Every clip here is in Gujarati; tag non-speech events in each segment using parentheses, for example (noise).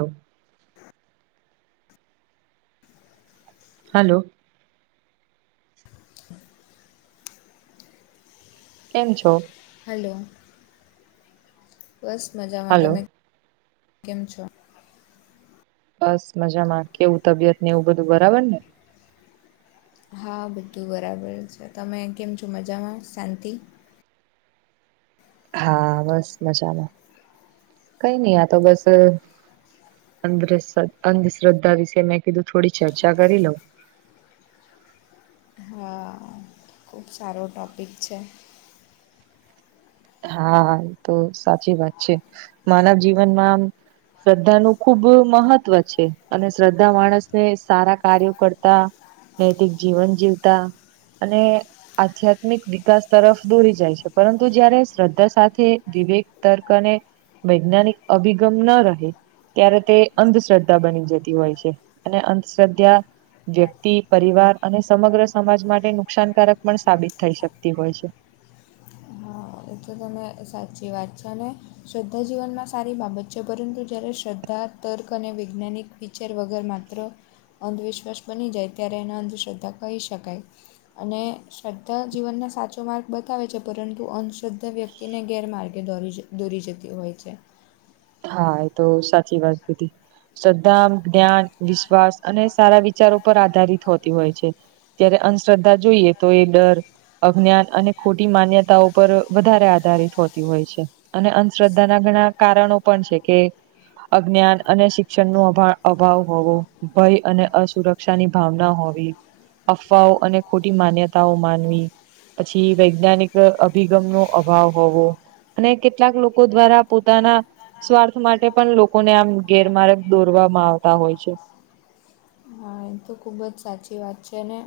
હ હલો (inaudible) કેમ છો હલો બસ મજામાં હલો તમે કેમ છો બસ મજામાં કેવું તબિયત ને એવું બધું બરાબર ને હા બધું બરાબર છે તમે કેમ છો મજામાં શાંતિ હા બસ મજામાં કઈ નઈ આ તો બસ અંધ અંધશ્રદ્ધા વિશે મેં કીધું થોડી ચર્ચા કરી લઉ હા ખૂબ સારો ટૉપિક છે હા એ તો સાચી વાત છે માનવ જીવનમાં શ્રદ્ધા નું ખુબ મહત્વ છે અને શ્રદ્ધા માણસને સારા કાર્યો કરતા નૈતિક જીવન જીવતા અને આધ્યાત્મિક વિકાસ તરફ દોરી જાય છે પરંતુ જયારે શ્રદ્ધા સાથે વિવેક તર્ક અને વૈજ્ઞાનિક અભિગમ ન રહે ત્યારે તે અંધશ્રદ્ધા બની જતી હોય છે અને અંધશ્રદ્ધા વ્યક્તિ પરિવાર અને સમગ્ર સમાજ માટે નુકસાનકારક પણ સાબિત થઈ શકતી હોય છે હા એ તો તમે સાચી વાત છે ને શ્રદ્ધા જીવનમાં સારી બાબત છે પરંતુ જ્યારે શ્રદ્ધા તર્ક અને વૈજ્ઞાનિક ચેર વગર માત્ર અંધવિશ્વાસ બની જાય ત્યારે એના અંધશ્રદ્ધા કહી શકાય અને શ્રદ્ધા જીવનને સાચો માર્ગ બતાવે છે પરંતુ અંધશ્રદ્ધા બધા વ્યક્તિને ગેરમાર્ગે દોરી દોરી જતી હોય છે હા એ તો સાચી વાત કીધી શદ્ધાા જ્ઞાન વિશ્વાસ અને સારા વિચારો પર આધારિત હોતી હોય છે ત્યારે અંધશ્રદ્ધા જોઈએ તો એ ડર અજ્ઞાન અને ખોટી માન્યતા ઉપર વધારે આધારિત હોતી હોય છે અને અંધશ્રદ્ધા ના ઘણા કારણો પણ છે કે અજ્ઞાન અને શિક્ષણ ન અભાવ હોવો ભય અને અસુરક્ષ ક્ષાની ભાવના હોવી અફવાઓ અને ખોટી માન્યતાઓ માનવી પછી વૈજ્ઞાનિક અભિગમ નો અભાવ હોવો અને કેટલાક લોકો દ્વારા પોતાના સ્વાર્થ માટે પણ લોકોને આમ ગેરમાર્ગ દોરવામાં આવતા હોય છે હા તો ખૂબ જ સાચી વાત છે અને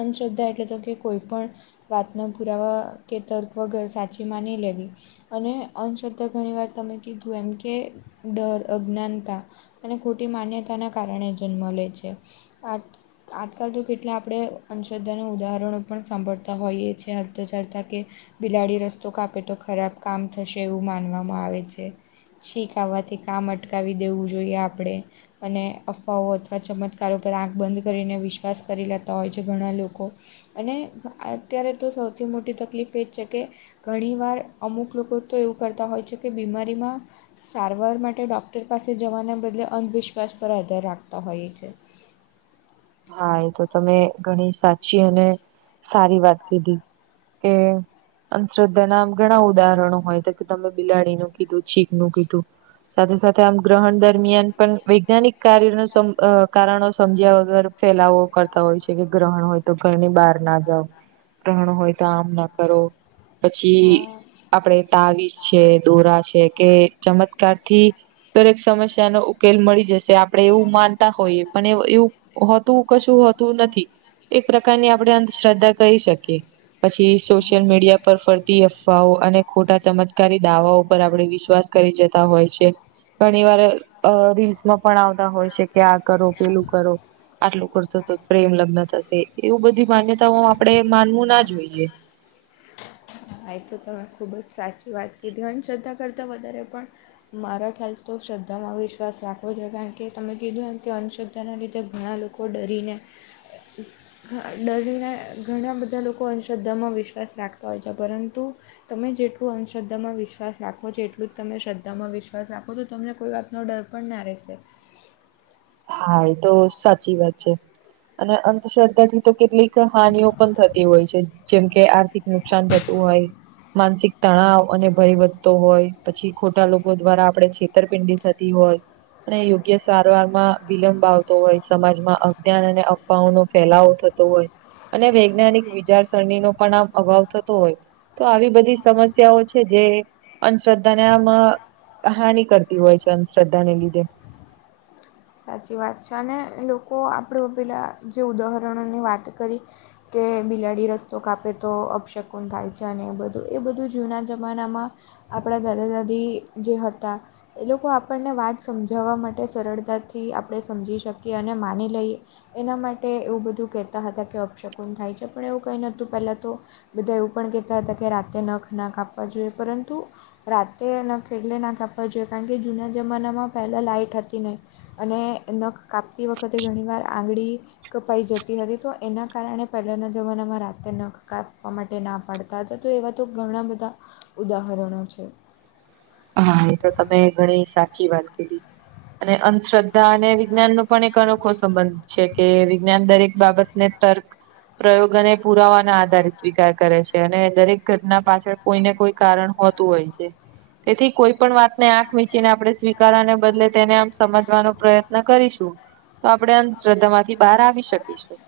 અંધશ્રદ્ધા એટલે તો કે કોઈ પણ વાતના પુરાવા કે તર્ક વગર સાચી માની લેવી અને અંધંશદ્ધા ઘણીવાર તમે કીધું એમ કે ડર અજ્ઞાનતા અને ખોટી માન્યતાના કારણે જન્મ લે છે આ આજકાલ તો કેટલા આપણે અંધશ્રદ્ધાના ઉદાહરણો પણ સાંભળતા હોઈએ છીએ હાલતા ચાલતાં કે બિલાડી રસ્તો કાપે તો ખરાબ કામ થશે એવું માનવામાં આવે છે. છીક આવવાથી કામ અટકાવી દેવું જોઈએ આપણે અને અફવાઓ અથવા ચમત્કાર વિસ્તારો પર આંખ બંધ કરીને વિશ્વાસ કરી લેતા હોય છે ઘણા લોકો. અને અત્યારે તો સૌથી મોટી તકલીફ એ જ છે કે ઘણી વાર અમુક લોકો તો એવું કરતા હોય છે કે બીમારીમાં સારવાર માટે ડોક્ટર પાસે જવાના બદલે અંધવિશ્વાસ પર આધાર રાખતા હોઈએ છે. હા એ તો તમે ઘણી સાચી અને સારી વાત કીધી કે અંધશ્રદ્ધા ના આમ ઘણા ઉદાહરણો હોય તો કે તમે બિલાડીનું કીધું છીક નું કીધું સાથે સાથે આમ ગ્રહણ દરમિયાન પણ વૈજ્ઞાનિક કાર્ય નો સમ અ કારણો સમજ્યા વગર ફેલાવો કરતા હોય છે કે ગ્રહણ હોય તો ઘરની બહાર ના જાવ. ગ્રહણ હોય તો આમ ના કરો, પછી હા આપડે તાવીશ છે, દોરા છે, કે ચમત્કાર થી દરેક સમસ્યાનો ઉકેલ મળી જશે આપડે એવું માનતા હોઈએ પણ એવું એવું હોતું કશું હોતું નથી એક પ્રકારની આપડે અંધશ્રદ્ધા કહી શકીએ. પછી સોશિયલ હા મીડિયા પર ફરતી અફવાઓ અને ખોટા ચમત્કારી દાવાઓ પર આપડે વિશ્વાસ કરી જતા હોય છે. ઘણી વાર અ રીલ્સમાં પણ આવતા હોય છે કે આ કરો પેલું કરો આટલું કરશો તો પ્રેમ લગ્ન થશે એવું બધી માન્યતાઓમાં આપડે માનવું ના જોઈએ. હા એ તો તમે ખૂબ જ સાચી વાત કીધી, અંધશ્રદ્ધા કરતાં વધારે પણ મારા ખ્યાલથી તો શ્રદ્ધામાં વિશ્વાસ રાખવો જોઈએ કારણ કે તમે કીધું એમ કે અંધ્રદ્ધાના લીધે ઘણા લોકો ડરીને ડરીને ઘણા બધા લોકો અંધશ્રદ્ધામાં વિશ્વાસ રાખતા હોય છે. પરંતુ તમે જેટલું અંધશ્રદ્ધામાં વિશ્વાસ રાખો છો એટલું જ તમે શ્રદ્ધામાં વિશ્વાસ રાખો તો તમને કોઈ વાત નો ડર પણ ના રહેશે. હા એ તો સાચી વાત છે. અને અંધશ્રદ્ધાથી તો કેટલીક હાનિઓ પણ થતી હોય છે. જેમ કે આર્થિક નુકસાન થતું હોય માનસિક તણાવ અને ભય વધતો હોય પછી ખોટા લોકો દ્વારા આપડે છેતરપિંડી થતી હોય અને યોગ્ય સારવારમાં વિલંબ આવતો હોય સમાજમાં અજ્ઞાન અને અફવાઓ નો ફેલાવો થતો હોય અને વૈજ્ઞાનિક વિચારસરણી નો પણ આમ અભાવ થતો હોય તો આવી બધી સમસ્યાઓ છે જે અંધંશ્રદ્ધાને આમ હાની કરતી હોય છે અંધશ્રદ્ધા ને લીધે. સાચી વાત છે અને લોકો આપડે પેલા જે ઉદાહરણોની વાત કરી કે બિલાડી રસ્તો કાપે તો અપશકુન થાય છે અને એ બધું એ બધું જૂના જમાનામાં આપડા દાદા દાદી જે હતા એ લોકો આપણને વાત સમજાવવા માટે સરળતાથી આપડે સમજી શકીએ અને માની લઈએ એના માટે એવું બધું કહેતા હતા કે અપશકુન થાય છે પણ એવું કઈ નતું પહેલાં તો બધા એવું પણ કેહતા હતા કે રાતે નખ ના કાપવા જોઈએ પરંતુ રાતે નખ એટલે ના કાપવા જોઈએ કારણ કે જૂના જમાનામાં પહેલાં લાઈટ હતી નહીં અને નખ કાપતી વખતે ઘણીવાર આંગળી કપાઈ જતી હતી તો એના કારણે પહેલાંના જમાનામાં રાતેે નખ કાપવા માટે ના પાડ તા હતા તો એવા તો ઘણા બધા ઉદાહરણો છે. હા એ તો તમે ઘણી સાચી વાત કીધી. અને અંધશ્રદ્ધા અને વિજ્ઞાનનો પણ એક અનોખો સંબંધ છે કે વિજ્ઞાન દરેક બાબત ને તર્ક, પ્રયોગ અને પુરાવાના આધારે સ્વીકાર કરે છે અને દરેક ઘટના પાછ પણ કોઈ ને કોઈ કારણ હોતું હોય છે, તેથી કોઈ પણ વાતને આંખ વીચીને આપડે સ્વીકારવાને બદલે તેને આમ સમજવાનો પ્રયત્ન કરીશું. તો આપડે અંધશ્રદ્ધા માંથી બહાર આવી શકીશું.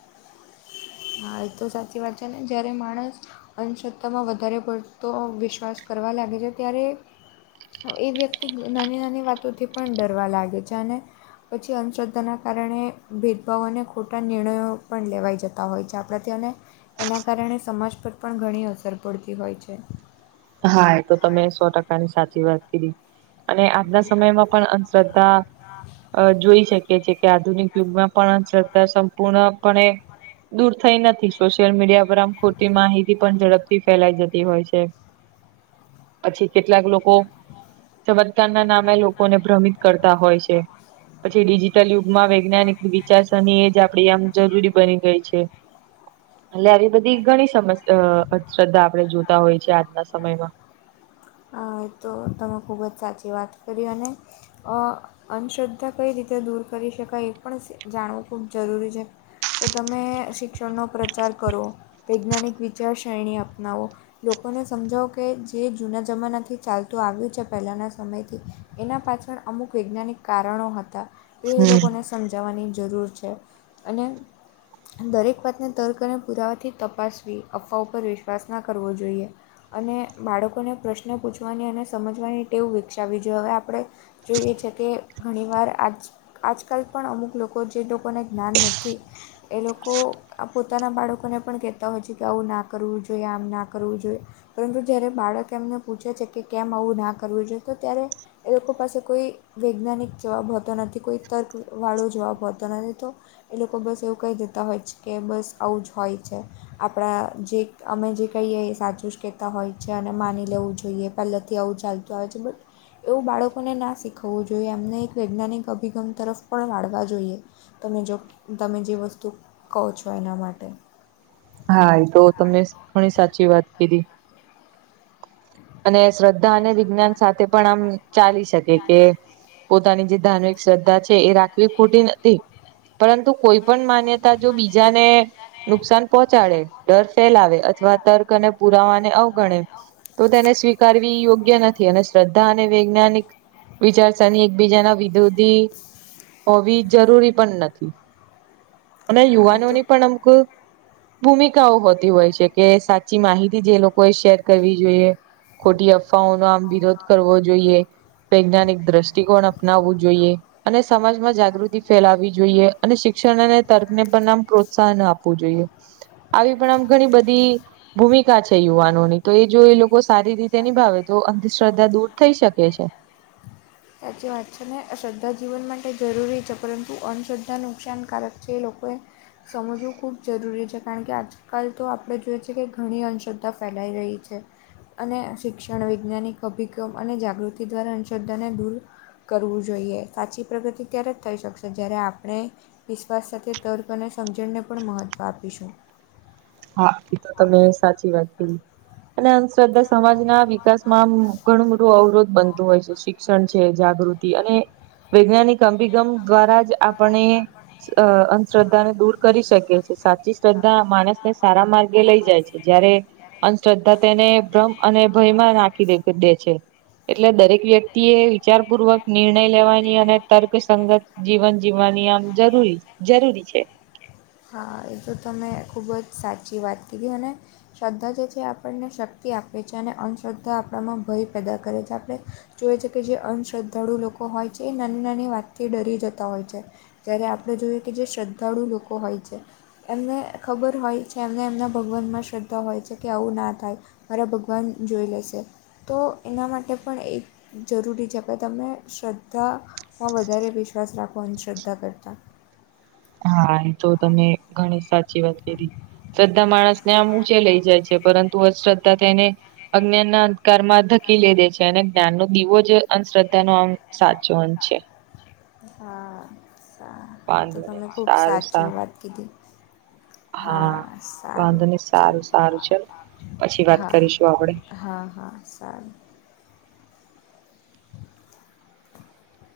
હા એ તો સાચી વાત છે ને જયારે માણસ અંનશ્રદ્ધામાં વધારે પડતો વિશ્વાસ કરવા લાગે છે, ત્યારે એ વ્યક્તિ નાની નાની વાતોથી પણ ડરવા લાગે છે અને પછી અંધશ્રદ્ધાના કારણે ભેદભાવ અને ખોટા નિર્ણયો પણ લેવાઈ જતા હોય છે આપડાથી અને એના કારણે સમાજ પર પણ ઘણી અસર પડતી હોય છે. હા એ તો તમે સો ટકાની સાચી વાત કીધી. અને આજના સમયમાં પણ અંધશ્રદ્ધા અ જોઈ શે કે છે કે આધુનિક યુગમાં પણ શ્રદ્ધા સંપૂર્ણપણે દૂર થઈ નથી, સોશિયલ મીડિયા પર આમ ખોટી માહિતી પણ ઝડપથી ફેલાઈ જતી હોય છે. પછી કેટલાક લોકો ચમત્ કાર નામે લોકોને ભ્રમિત કરતા હોય છે પછી ડિજિટલ યુગમાં વૈ જ્ઞાનિકની વિચારસરણી એ જ આપડી આમ જરૂરી બની ગઈ છે. એટલે આવી બધી ઘણી સમસઅ શ્રદ્ધા આપણે જોતા હોય છે આજના સમયમાં. હા તો તમે ખૂબ જ સાચી વાત કરી અને અં અધંધશ્રદ્ધા કઈ રીતે દૂર કરી શકાય એ પણ જાણવું ખૂબ જરૂરી છે. કે તમે શિક્ષણનો પ્રચાર કરો. વૈજ્ઞાનિક વિચાર શરણી અપનાવો લોકોને સમજાવો કે જે જૂના જમાનાથી ચાલતું આવ્યું છે પહેલાંના સમયથી એના પાછળ અમુક વૈજ્ઞાનિ કારણો હતા એ એ હમ લોકોને સમજાવવાની જરૂર છે અને દરેક વાતને તર્ક અને પુરાવાથી તપાસવી અફવા ઉપર વિશ્વાસ ના કરવો જોઈએ. અને બાળકોને પ્રશ્ન પૂછવાની અને સમજવાની ટેવ વિકસાવી જોઈએ હવે આપણે જોઈએ છે કે ઘણી વાર આજ આજકાલ પણ અમુક લોકો જે લોકોને જ્ઞાન નથી એ લોકો આ પોતાના બાળકોને પણ કહેતા હોય છે કે આવું ના કરવું જોઈએ, આમ ના કરવું જોઈએ. પરંતુ જ્યારે બાળક એમને પૂછે છે કે કેમ આવું ના કરવું જોઈએ તો ત્યારે એ લોકો પાસે કોઈ વૈજ્ઞાનિક જવાબ હોતો નથી કોઈ તર્ક વાળો જવાબ હોતો નથી તો એ લોકો બસ એવું કહી દેતા હોય કે બસ આવું જ હોય છે. આપણા જે અમે જે કહીએ એ સાચું જ કહેતા હોય છે અને માની લેવું જોઈએ પહેલાથી આવું ચાલતું આવે છે બટ એવું બાળકોને ના શીખવવું જોઈએ એમને એક વૈજ્ઞાનિક અભિગમ તરફ પણ વાડવા જોઈએ. તમે જો તમે જે વસ્તુ કહો છો એના માટે. હા એ તો તમે ઘણી સાચી વાત કીધી. અને શ્રદ્ધા અને વિજ્ઞાન સાથે પણ આમ ચાલી શકે કે પોતાની જે ધાર્મિક શ્રદ્ધા છે એ રાખવી ખોટી નથી પરંતુ કોઈ પણ માન્યતા જો બીજાને નુકસાન ચાડે ડર ફેલાવે અથવા તર્ક અને પુરાવાને અવગણે તો તેને સ્વીકારવી યોગ્ય નથી અને શ્રદ્ધા અને વૈજ્ઞાનિક વિચારસરની એકબીજાના વિરોધી હોવી જરૂરી પણ નથી અને હા એ તો યુવાનોની પણ અમુક ભૂમિકાઓ હોતી હોય છે કે સાચી માહિતી જે લોકોએ શેર કરવી જોઈએ. ખોટી અફવાઓનો આમ વિરોધ કરવો જોઈએ. વૈજ્ઞાનિક દ્રષ્ટિકોણ અપનાવવું જોઈએ. અને સમાજમાં જાગૃતિ ફેલાવી જોઈએ અને શિક્ષણ અને તર્કને પણ આમ પ્રોત્સાહન આપવું જોઈએ. આવી પણ આમ ઘણી બધી ભૂમિકા છે યુવાનોની તો એ જો એ લોકો સારી રીતે નિભાવે તો અંધશ્રદ્ધા દૂર થઈ શકે છે. સાચી વાત છે ને શ્રદ્ધા જીવન માટે જરૂરી છે પરંતુ અંધશ્રદ્ધા નુકસાનકારક છે એ લોકોએ સમજવું ખૂબ જરૂરી છે કારણ કે આજ કાલ તો આપડે જોઈએ છે કે ઘણી અશ્રદ્ધા ફેલાઈ રહી છે. અને શિક્ષણ વૈજ્ઞાનિક અભિગમ અને જાગૃતિ દ્વારા અંધશ્રદ્ધાને દૂર કરવું જોઈએ સાચી પ્રગતિ ત્યારે જ થઈ શકશે જ્યારે આપણે વિશ્વાસ સાથે તર્ક અને સમજણને પણ મહત્ત્વ આપીશું. હા એ તો તમે સાચી વાત કરી. અને અંધશ્રદ્ધા સમાજ ના વિકાસમાં ઘણું મોટું અવરોધ બનતું હોય છે સી ક્ષણ છે જાગૃતિ અને વૈજ્ઞાનિક અભિગમ દ્વારા જ આપણે અ અંધશ્રદ્ધાને દૂર કરી શકીએ છે સાચી શ્રદ્ધા માણસ ને સારા માર્ગે લઈ જાય છે જયારે અંધશ્રદ્ધા તેને ભ્રમ અને ભયમાં નાખી દેક દે છે એટલે દરેક વ્યક્તિ એ વિચાર પૂર્વક નિર્ણય લેવાની અને તર્કસંગત જીવન જીવવાની આમ જરૂરી જરૂરી છે. હા એ તો તમે ખૂબ જ સાચી વાત કીધી અને. શ્રદ્ધા જે છે આપણને શક્તિ આપે છે અને અંધશ્રદ્ધા આપણામાં ભય પેદા કરે છે આપણે. જોએ છે કે જે અંધશ્રદ્ધાળુ લોકો હોય છે એ નાની નાની વાતથી ડરી જતા હોય છે. જ્યારે આપણે જોઈ કે જે શ્રદ્ધાળુ લોકો હોય છે. એમને ખબર હોય છે એમને એમના ભગવાનમાં શ્રદ્ધા હોય છે કે આવું ના થાય. મારા ભગવાન જોઈ લેશે. તો એના માટે પણ એ જરૂરી છે કે તમે શ્રદ્ધા. હ વધારે વિશ્વાસ રાખવાની શ્રદ્ધા કરતા. હા એ તો તમે ઘણી સાચી વાત કરી શ્રદ્ધા માણસને આમ ઊંચે લઇ જાય છે. પરંતુ અશ્રદ્ધા તેને અજ્ઞાનના અંધકારમાં ધકીલિ દે છે અને. જ્ઞાનનો દિવો જ અંધશ્રદ્ધાનો આમ સાચો અંંત છે. હા હા એ તો વાંધો નહી તમે ખૂબ સારું સાચુ સારું વાત કીધું. હા વાંધો સારું. નહી ચલ સારું સારું ચલ પછી વાત હા કરીશું આપડે. હા હા સારું. (inaudible)